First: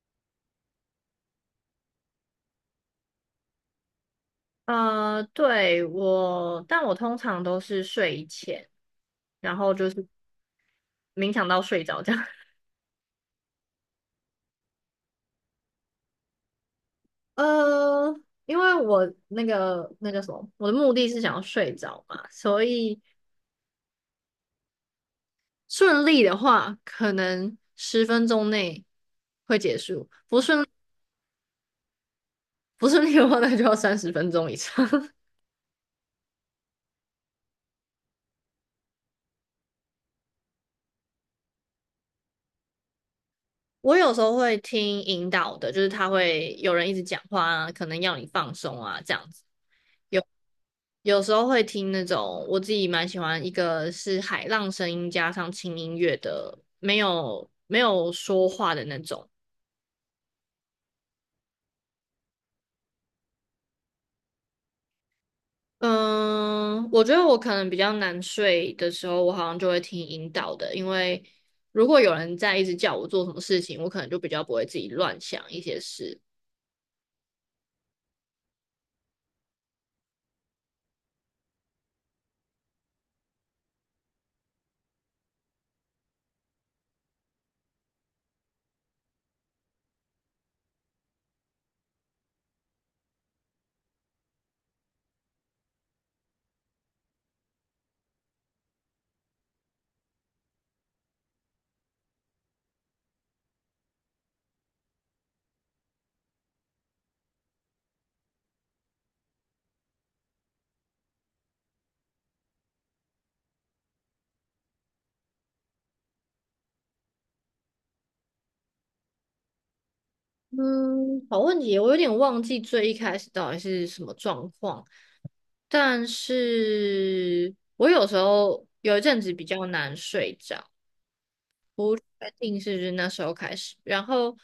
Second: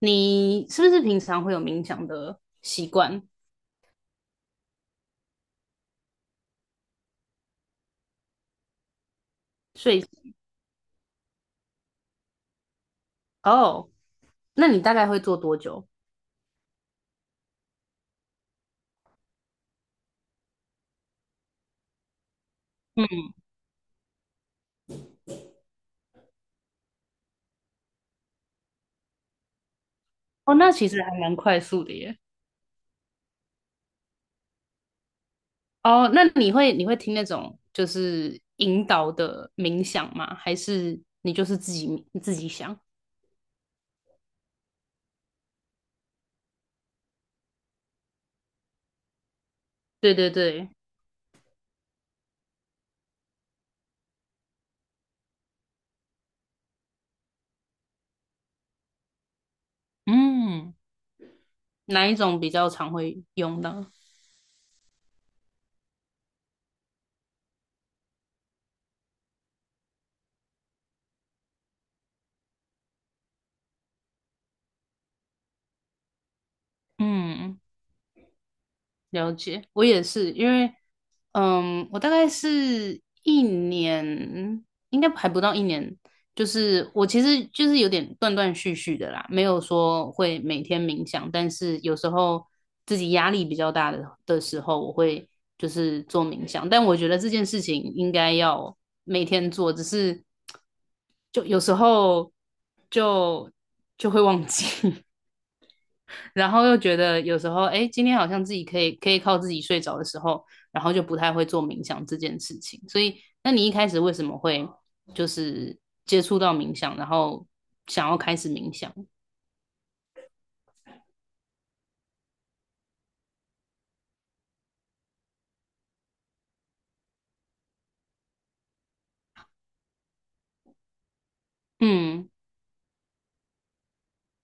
你是不是平常会有冥想的习惯？对，但我通常都是睡前，然后就所以。是冥想到睡着这样。哦，那你大概会做多久？呃，因为我那个什么，我的目的是想要睡着嘛，所以嗯。顺利的话，可能十分钟内会结束；哦，那其实还蛮快速的耶。不顺利的话，那就要30分钟以上。哦，那你会听那种就是引导的冥想吗？还是你就是自己想？我有时候会听引导的，就是他会有人一直讲话啊，可能要你放松啊，这样子。对对对。有时候会听那种我自己蛮喜欢，一个是海浪声音加上轻音乐的，没有说话的那种。嗯。哪一种比较常会用到？嗯，我觉得我可能比较难睡的时候，我好像就会听引导的，因为如果有人在一直叫我做什么事情，我可能就比较不会自己乱想一些事。嗯。了解，我也是，因为，我大概是一年，应该还不到一年，就是我其实就是有点断断续续的啦，没有说会每天冥想，但是有时候自己压力比较大的时候，我会就是做冥想，但我觉得这件事情应该要每天做，只是就有时候就就会忘记。然后又觉得有时候，哎，今天好像自己可以靠自己睡着的时候，然后就不太会做冥想这件事情。所以，那你一开始为什么会就是接触到冥想，然后想要开始冥想？嗯，好问题，我有点忘记最一开始到底是什么状况，但是我有时候有一阵子比较难睡着。嗯。确定是就是那时候开始，然后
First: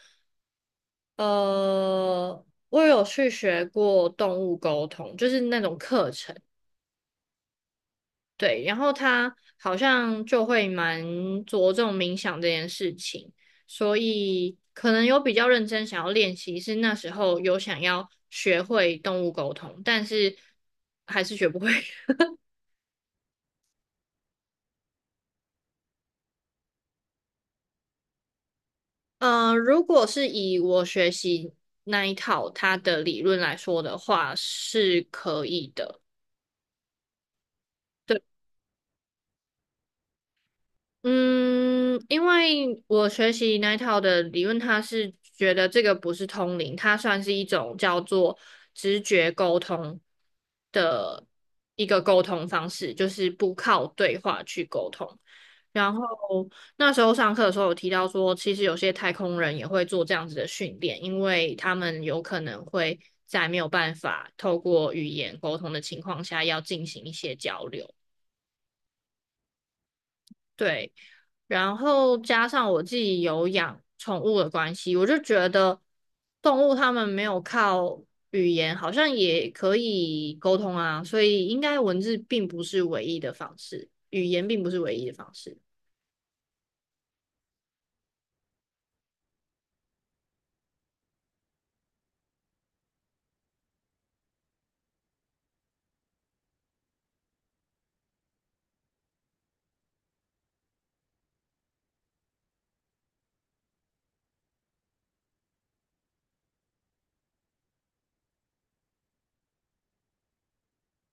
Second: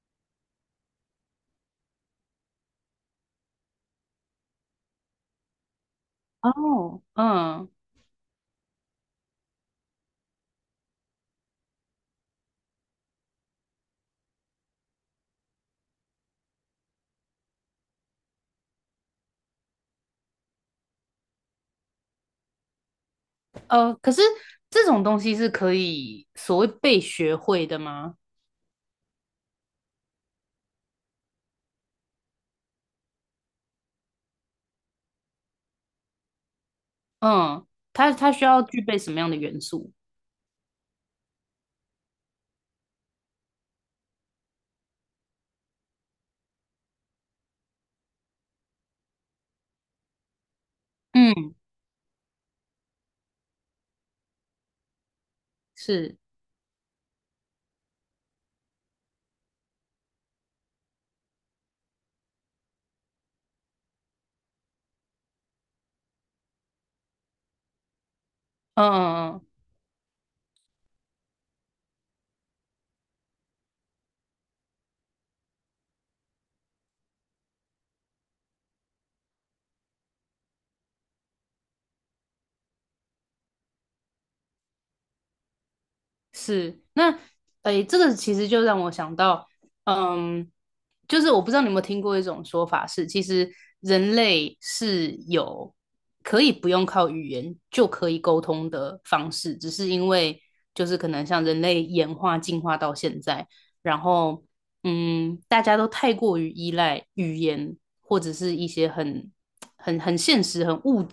呃，我有去学过动物沟通，就是那种课程，哦。嗯。对，然后他好像就会蛮着重冥想这件事情，所以可能有比较认真想要练习，是那时候有想要学会动物沟通，但是还是学不会。可是这种东西是可以所谓被学会的吗？如果是以我学习那一套他的理论来说的话，是可以的。嗯。它对。它需要具备什么样的元素？嗯，因为我学习那一套的理论，它是觉得这个不是通灵，它算是一种叫做直觉沟通的嗯，一个沟通方式，就是不靠对话去沟通。然后是，那时候上课的时候有提到说，其实有些太空人也会做这样子的训练，因为他们有可能会在没有办法透过语言沟通的情况下，要进行一些交流。嗯嗯嗯，对，然后加上我自己有养宠物的关系，我就觉得动物它们没有靠语言，好像也可以沟通啊，所以应该文字并不是唯一的方式，语言并不是唯一的方式。是。那诶，这个其实就让我想到，嗯，就是我不知道你有没有听过一种说法是，其实人类是有可以不用靠语言就可以沟通的方式，只是因为就是可能像人类演化进化到现在，然后大家都太过于依赖语言或者是一些很现实、很物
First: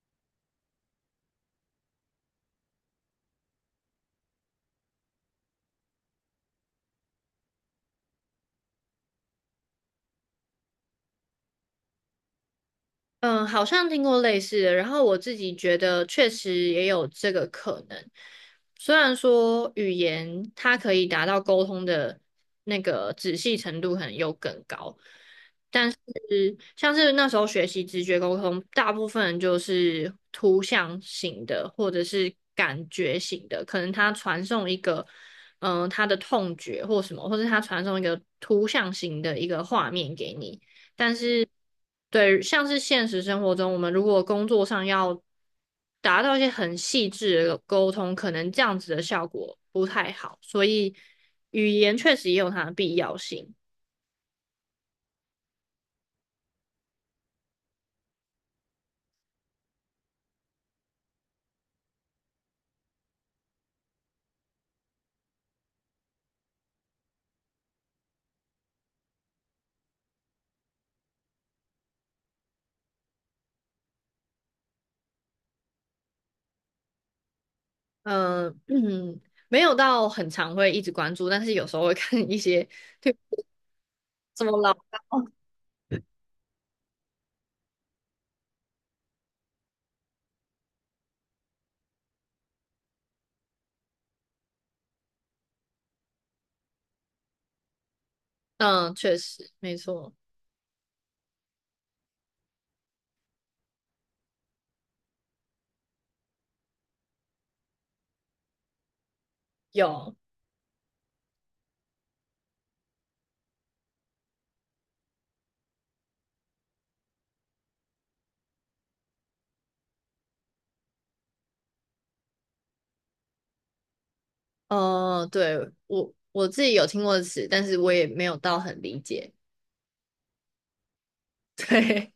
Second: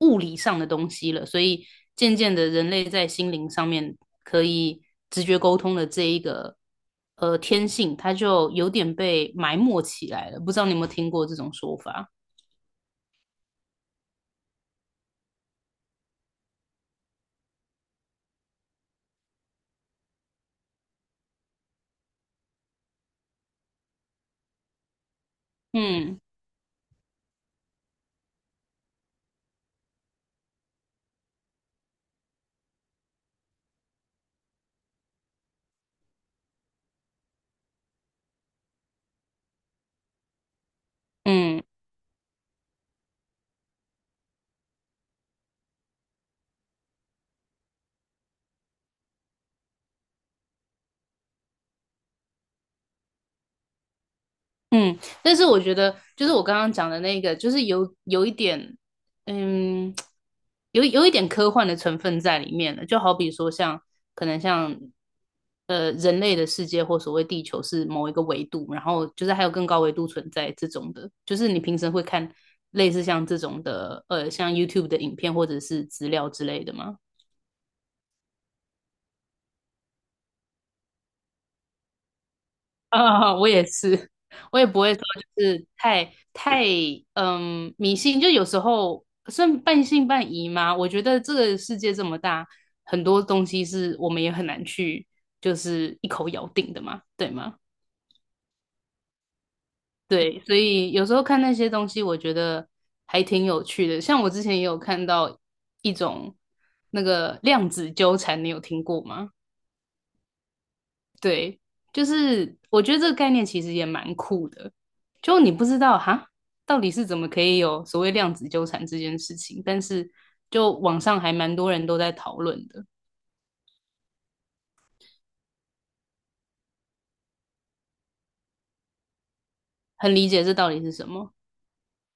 物理上的东西了，所以渐渐的，人类在心灵上面可以直觉沟通的这一个天性，它就有点被埋没起来了。不知道你有没有听过这种说法？嗯，好像听过类似的，然后我自己觉得确实也有这个可能。虽然说语言它可以达到沟通的那个仔细程度可能又更高，但是嗯像是那时候学习直觉沟通，大部分就是图像型的或者是感觉型的，可能他传送一个他的痛觉或什么，或者他传送一个图像型的一个画面给你。但是，嗯。对，像是现实生活中，我们如果工作上要达到一些很细致的沟通，可能这样子的效果不太好，所以语言确实也有它的必要性。嗯，但是我觉得，就是我刚刚讲的那个，就是有一点，嗯，有一点科幻的成分在里面了。就好比说像，可能像，人类的世界或所谓地球是某一个维度，然后就是还有更高维度存在这种的，就是你平时会看类似像这种的，像 YouTube 的影片或者是资料之类的吗？嗯、嗯，没有到很常会一直关注，但是有时候会 看一些，对，啊、我也是。怎么我也了？不会说就是太迷信，就有时候算半信半疑嘛。我觉得这个世界这么大，很多东西是我们也很难去就是一口咬定的嘛，对吗？嗯，确实，没错，对，所以有时候看那些东西，我觉得还挺有趣的。像我之前也有看到一种那个量子纠缠，你有听过吗？有。对，就是我觉得这个概念其实也蛮酷的，就你不知道哈，到底是怎么可以有所谓量子纠缠这件事情，但是就网上还蛮多人都在讨论的，对，我自己有听过的词，但是我也没有到很理解。很理解这到底是什么。对，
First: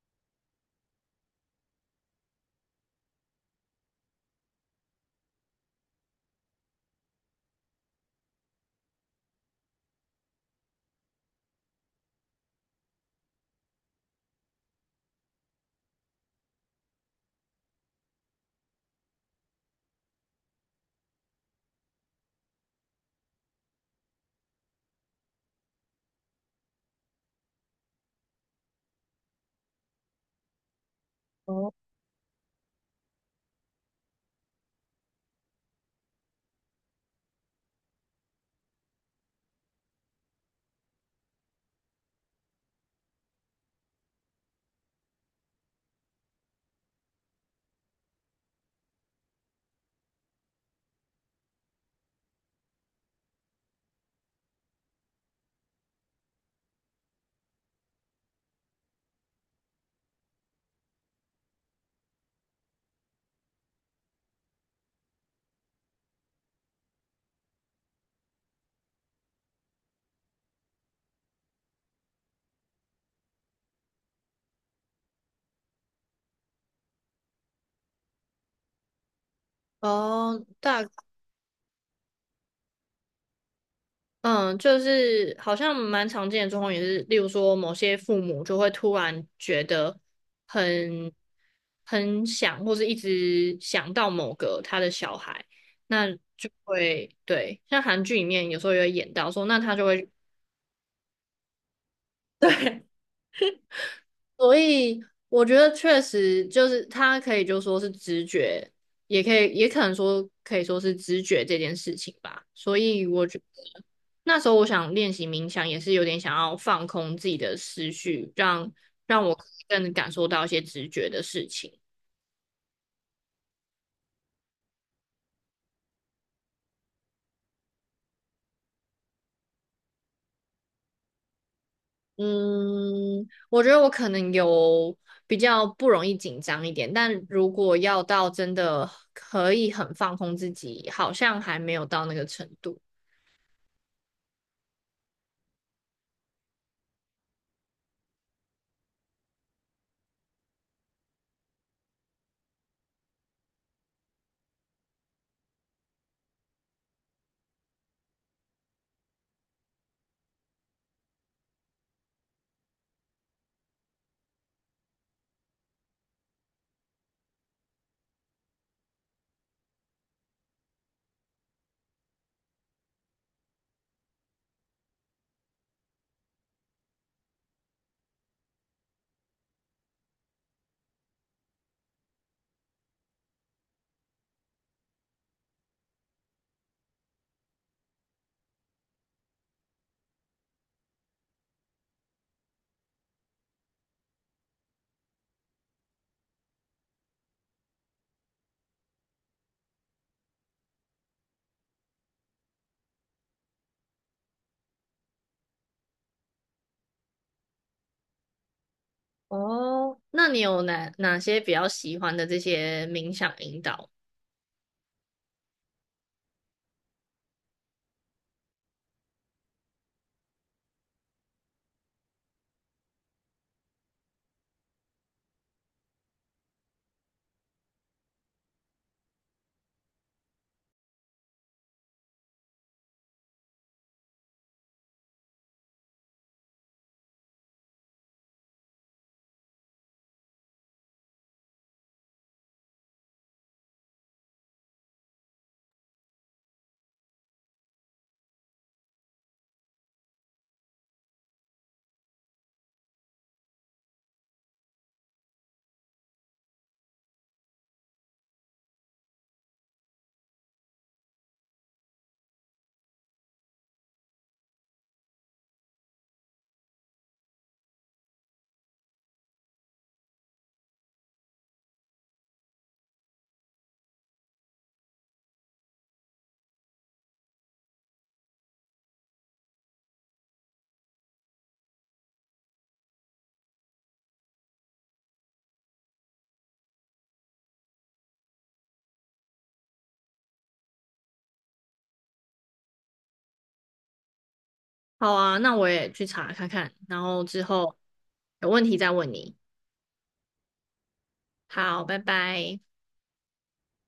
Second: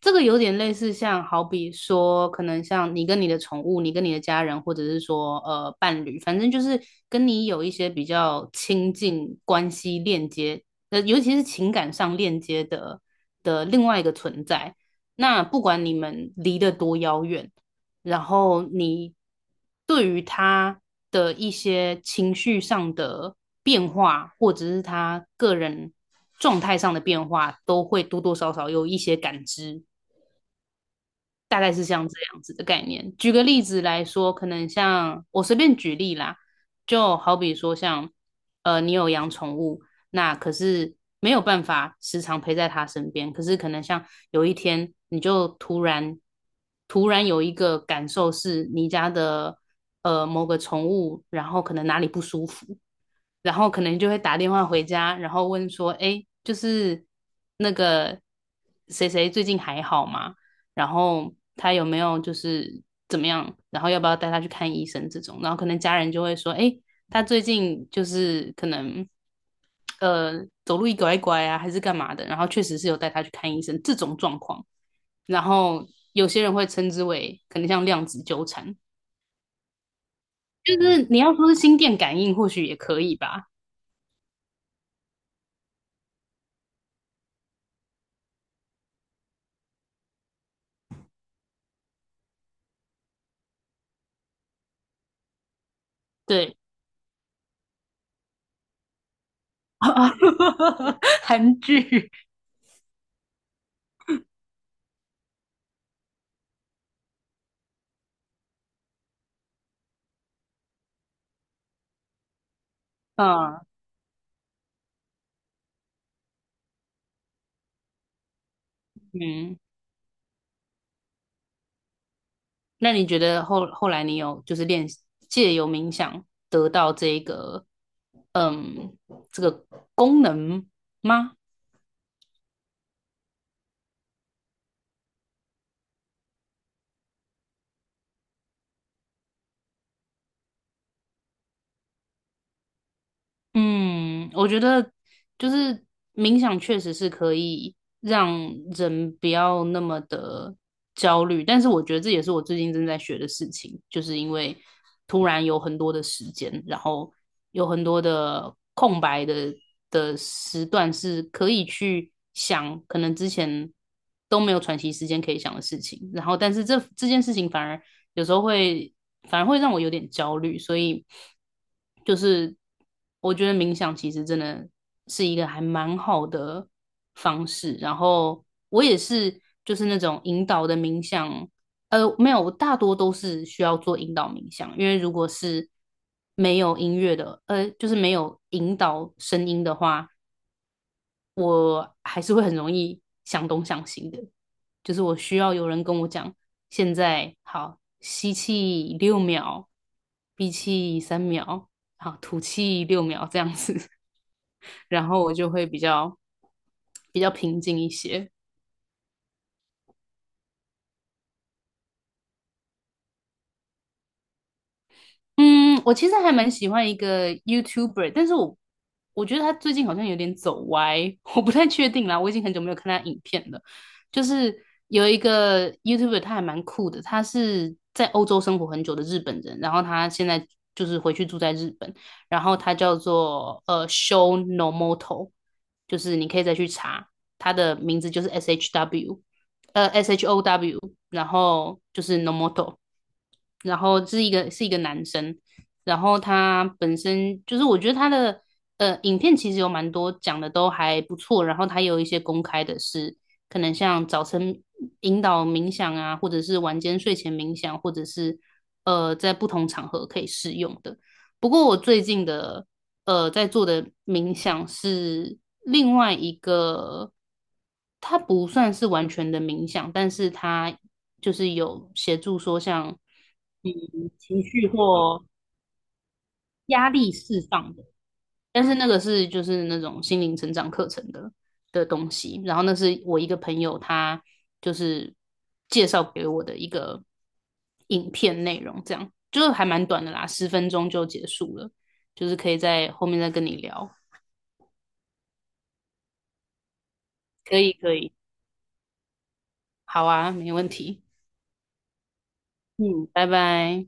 这个有点类似，像好比说，可能像你跟你的宠物，你跟你的家人，或者是说伴侣，反正就是跟你有一些比较亲近关系链接，尤其是情感上链接的另外一个存在。那不管你们离得多遥远，然后你对于他的一些情绪上的变化，或者是他个人状态上的变化，都会多多少少有一些感知。大概是像这样子的概念。举个例子来说，可能像我随便举例啦，就好比说像，你有养宠物，那可是没有办法时常陪在他身边，可是可能像有一天你就突然有一个感受是你家的某个宠物，然后可能哪里不舒服，然后可能就会打电话回家，然后问说，哎，就是那个谁谁最近还好吗？然后他有没有就是怎么样？然后要不要带他去看医生这种？然后可能家人就会说，哎，他最近就是可能呃走路一拐一拐啊，还是干嘛的？然后确实是有带他去看医生这种状况。然后有些人会称之为可能像量子纠缠，哦，就是你要说是心电感应，或许也可以吧。就是好像蛮常见的状况也是，例如说某些父母就会突然觉得很很想，或是一直想到某个他的小孩，那就对。会对，像韩剧里面有时候也会演到说，那他就 会 啊，韩剧。 对，所以我觉得确实就是他可以就说是直觉，也可以也可能说可以说是直觉这件事情吧。所以 嗯那时候我想练习冥想，也是有点想要放空自己的思绪，让我嗯。更感受到一些直觉的事情。那你觉得后来你有就是练习借由冥想得到这个嗯这个功能吗？嗯，我觉得我可能有比较不容易紧张一点，但如果要到真的可以很放空自己，好像还没有到那个程度。嗯，我觉得就是冥想确实是可以让人不要那么的焦虑，但是我觉得这也是我最近正在学的事情，就是因为突然有很多的时间，然后有很多的空白的时段是可以去想，可能之前都没有喘息时间可以想的事情，然后但是这件事情反而有时候会反而会让我有点焦虑，所以就是我觉得冥想其实真的是一个还蛮好的方式。然后我也是就是那种引导的冥想，没有，我大多都是需要做引导冥想，因为如果是没有音乐的，就是没有引导声音的话。我还是会很容易想东想西的，就是我需要有人跟我讲，现在好，吸气六秒，闭气3秒，好，吐气六秒这样子，然后我就会比较平静一些。哦，那你有哪些比较喜欢的这些冥想引导？嗯，我其实还蛮喜欢一个 YouTuber,但是我觉得他最近好像有点走歪。我不太确定啦，我已经很久没有看他影片了。就是有一个 YouTuber,他还蛮酷的，他是在欧洲生活很久的日本人，然后他现在就是回去住在日本，然后他叫做Show No Moto,就是你可以再去查他的名字，就是 SHW。S H O W,然后就是 Nomoto,然后是一个男生，然后他本身就是我觉得他的影片其实有蛮多讲的都还不错，然后他有一些公开的是可能像早晨引导冥想啊，或者是晚间睡前冥想，或者是在不同场合可以适用的。不过我最近的在做的冥想是另外一个，它不算是完全的冥想，但是它就是有协助说像嗯情绪或压力释放的，但是那个是就是那种心灵成长课程的东西，然后那是我一个朋友他就是介绍给我的一个影片内容，这样就是还蛮短的啦，10分钟就结束了，就是可以在后面再跟你聊。好啊，那我也去查看看，然后之可以后可以，有问题再问你。好啊，没问题。好，拜拜。嗯，拜拜。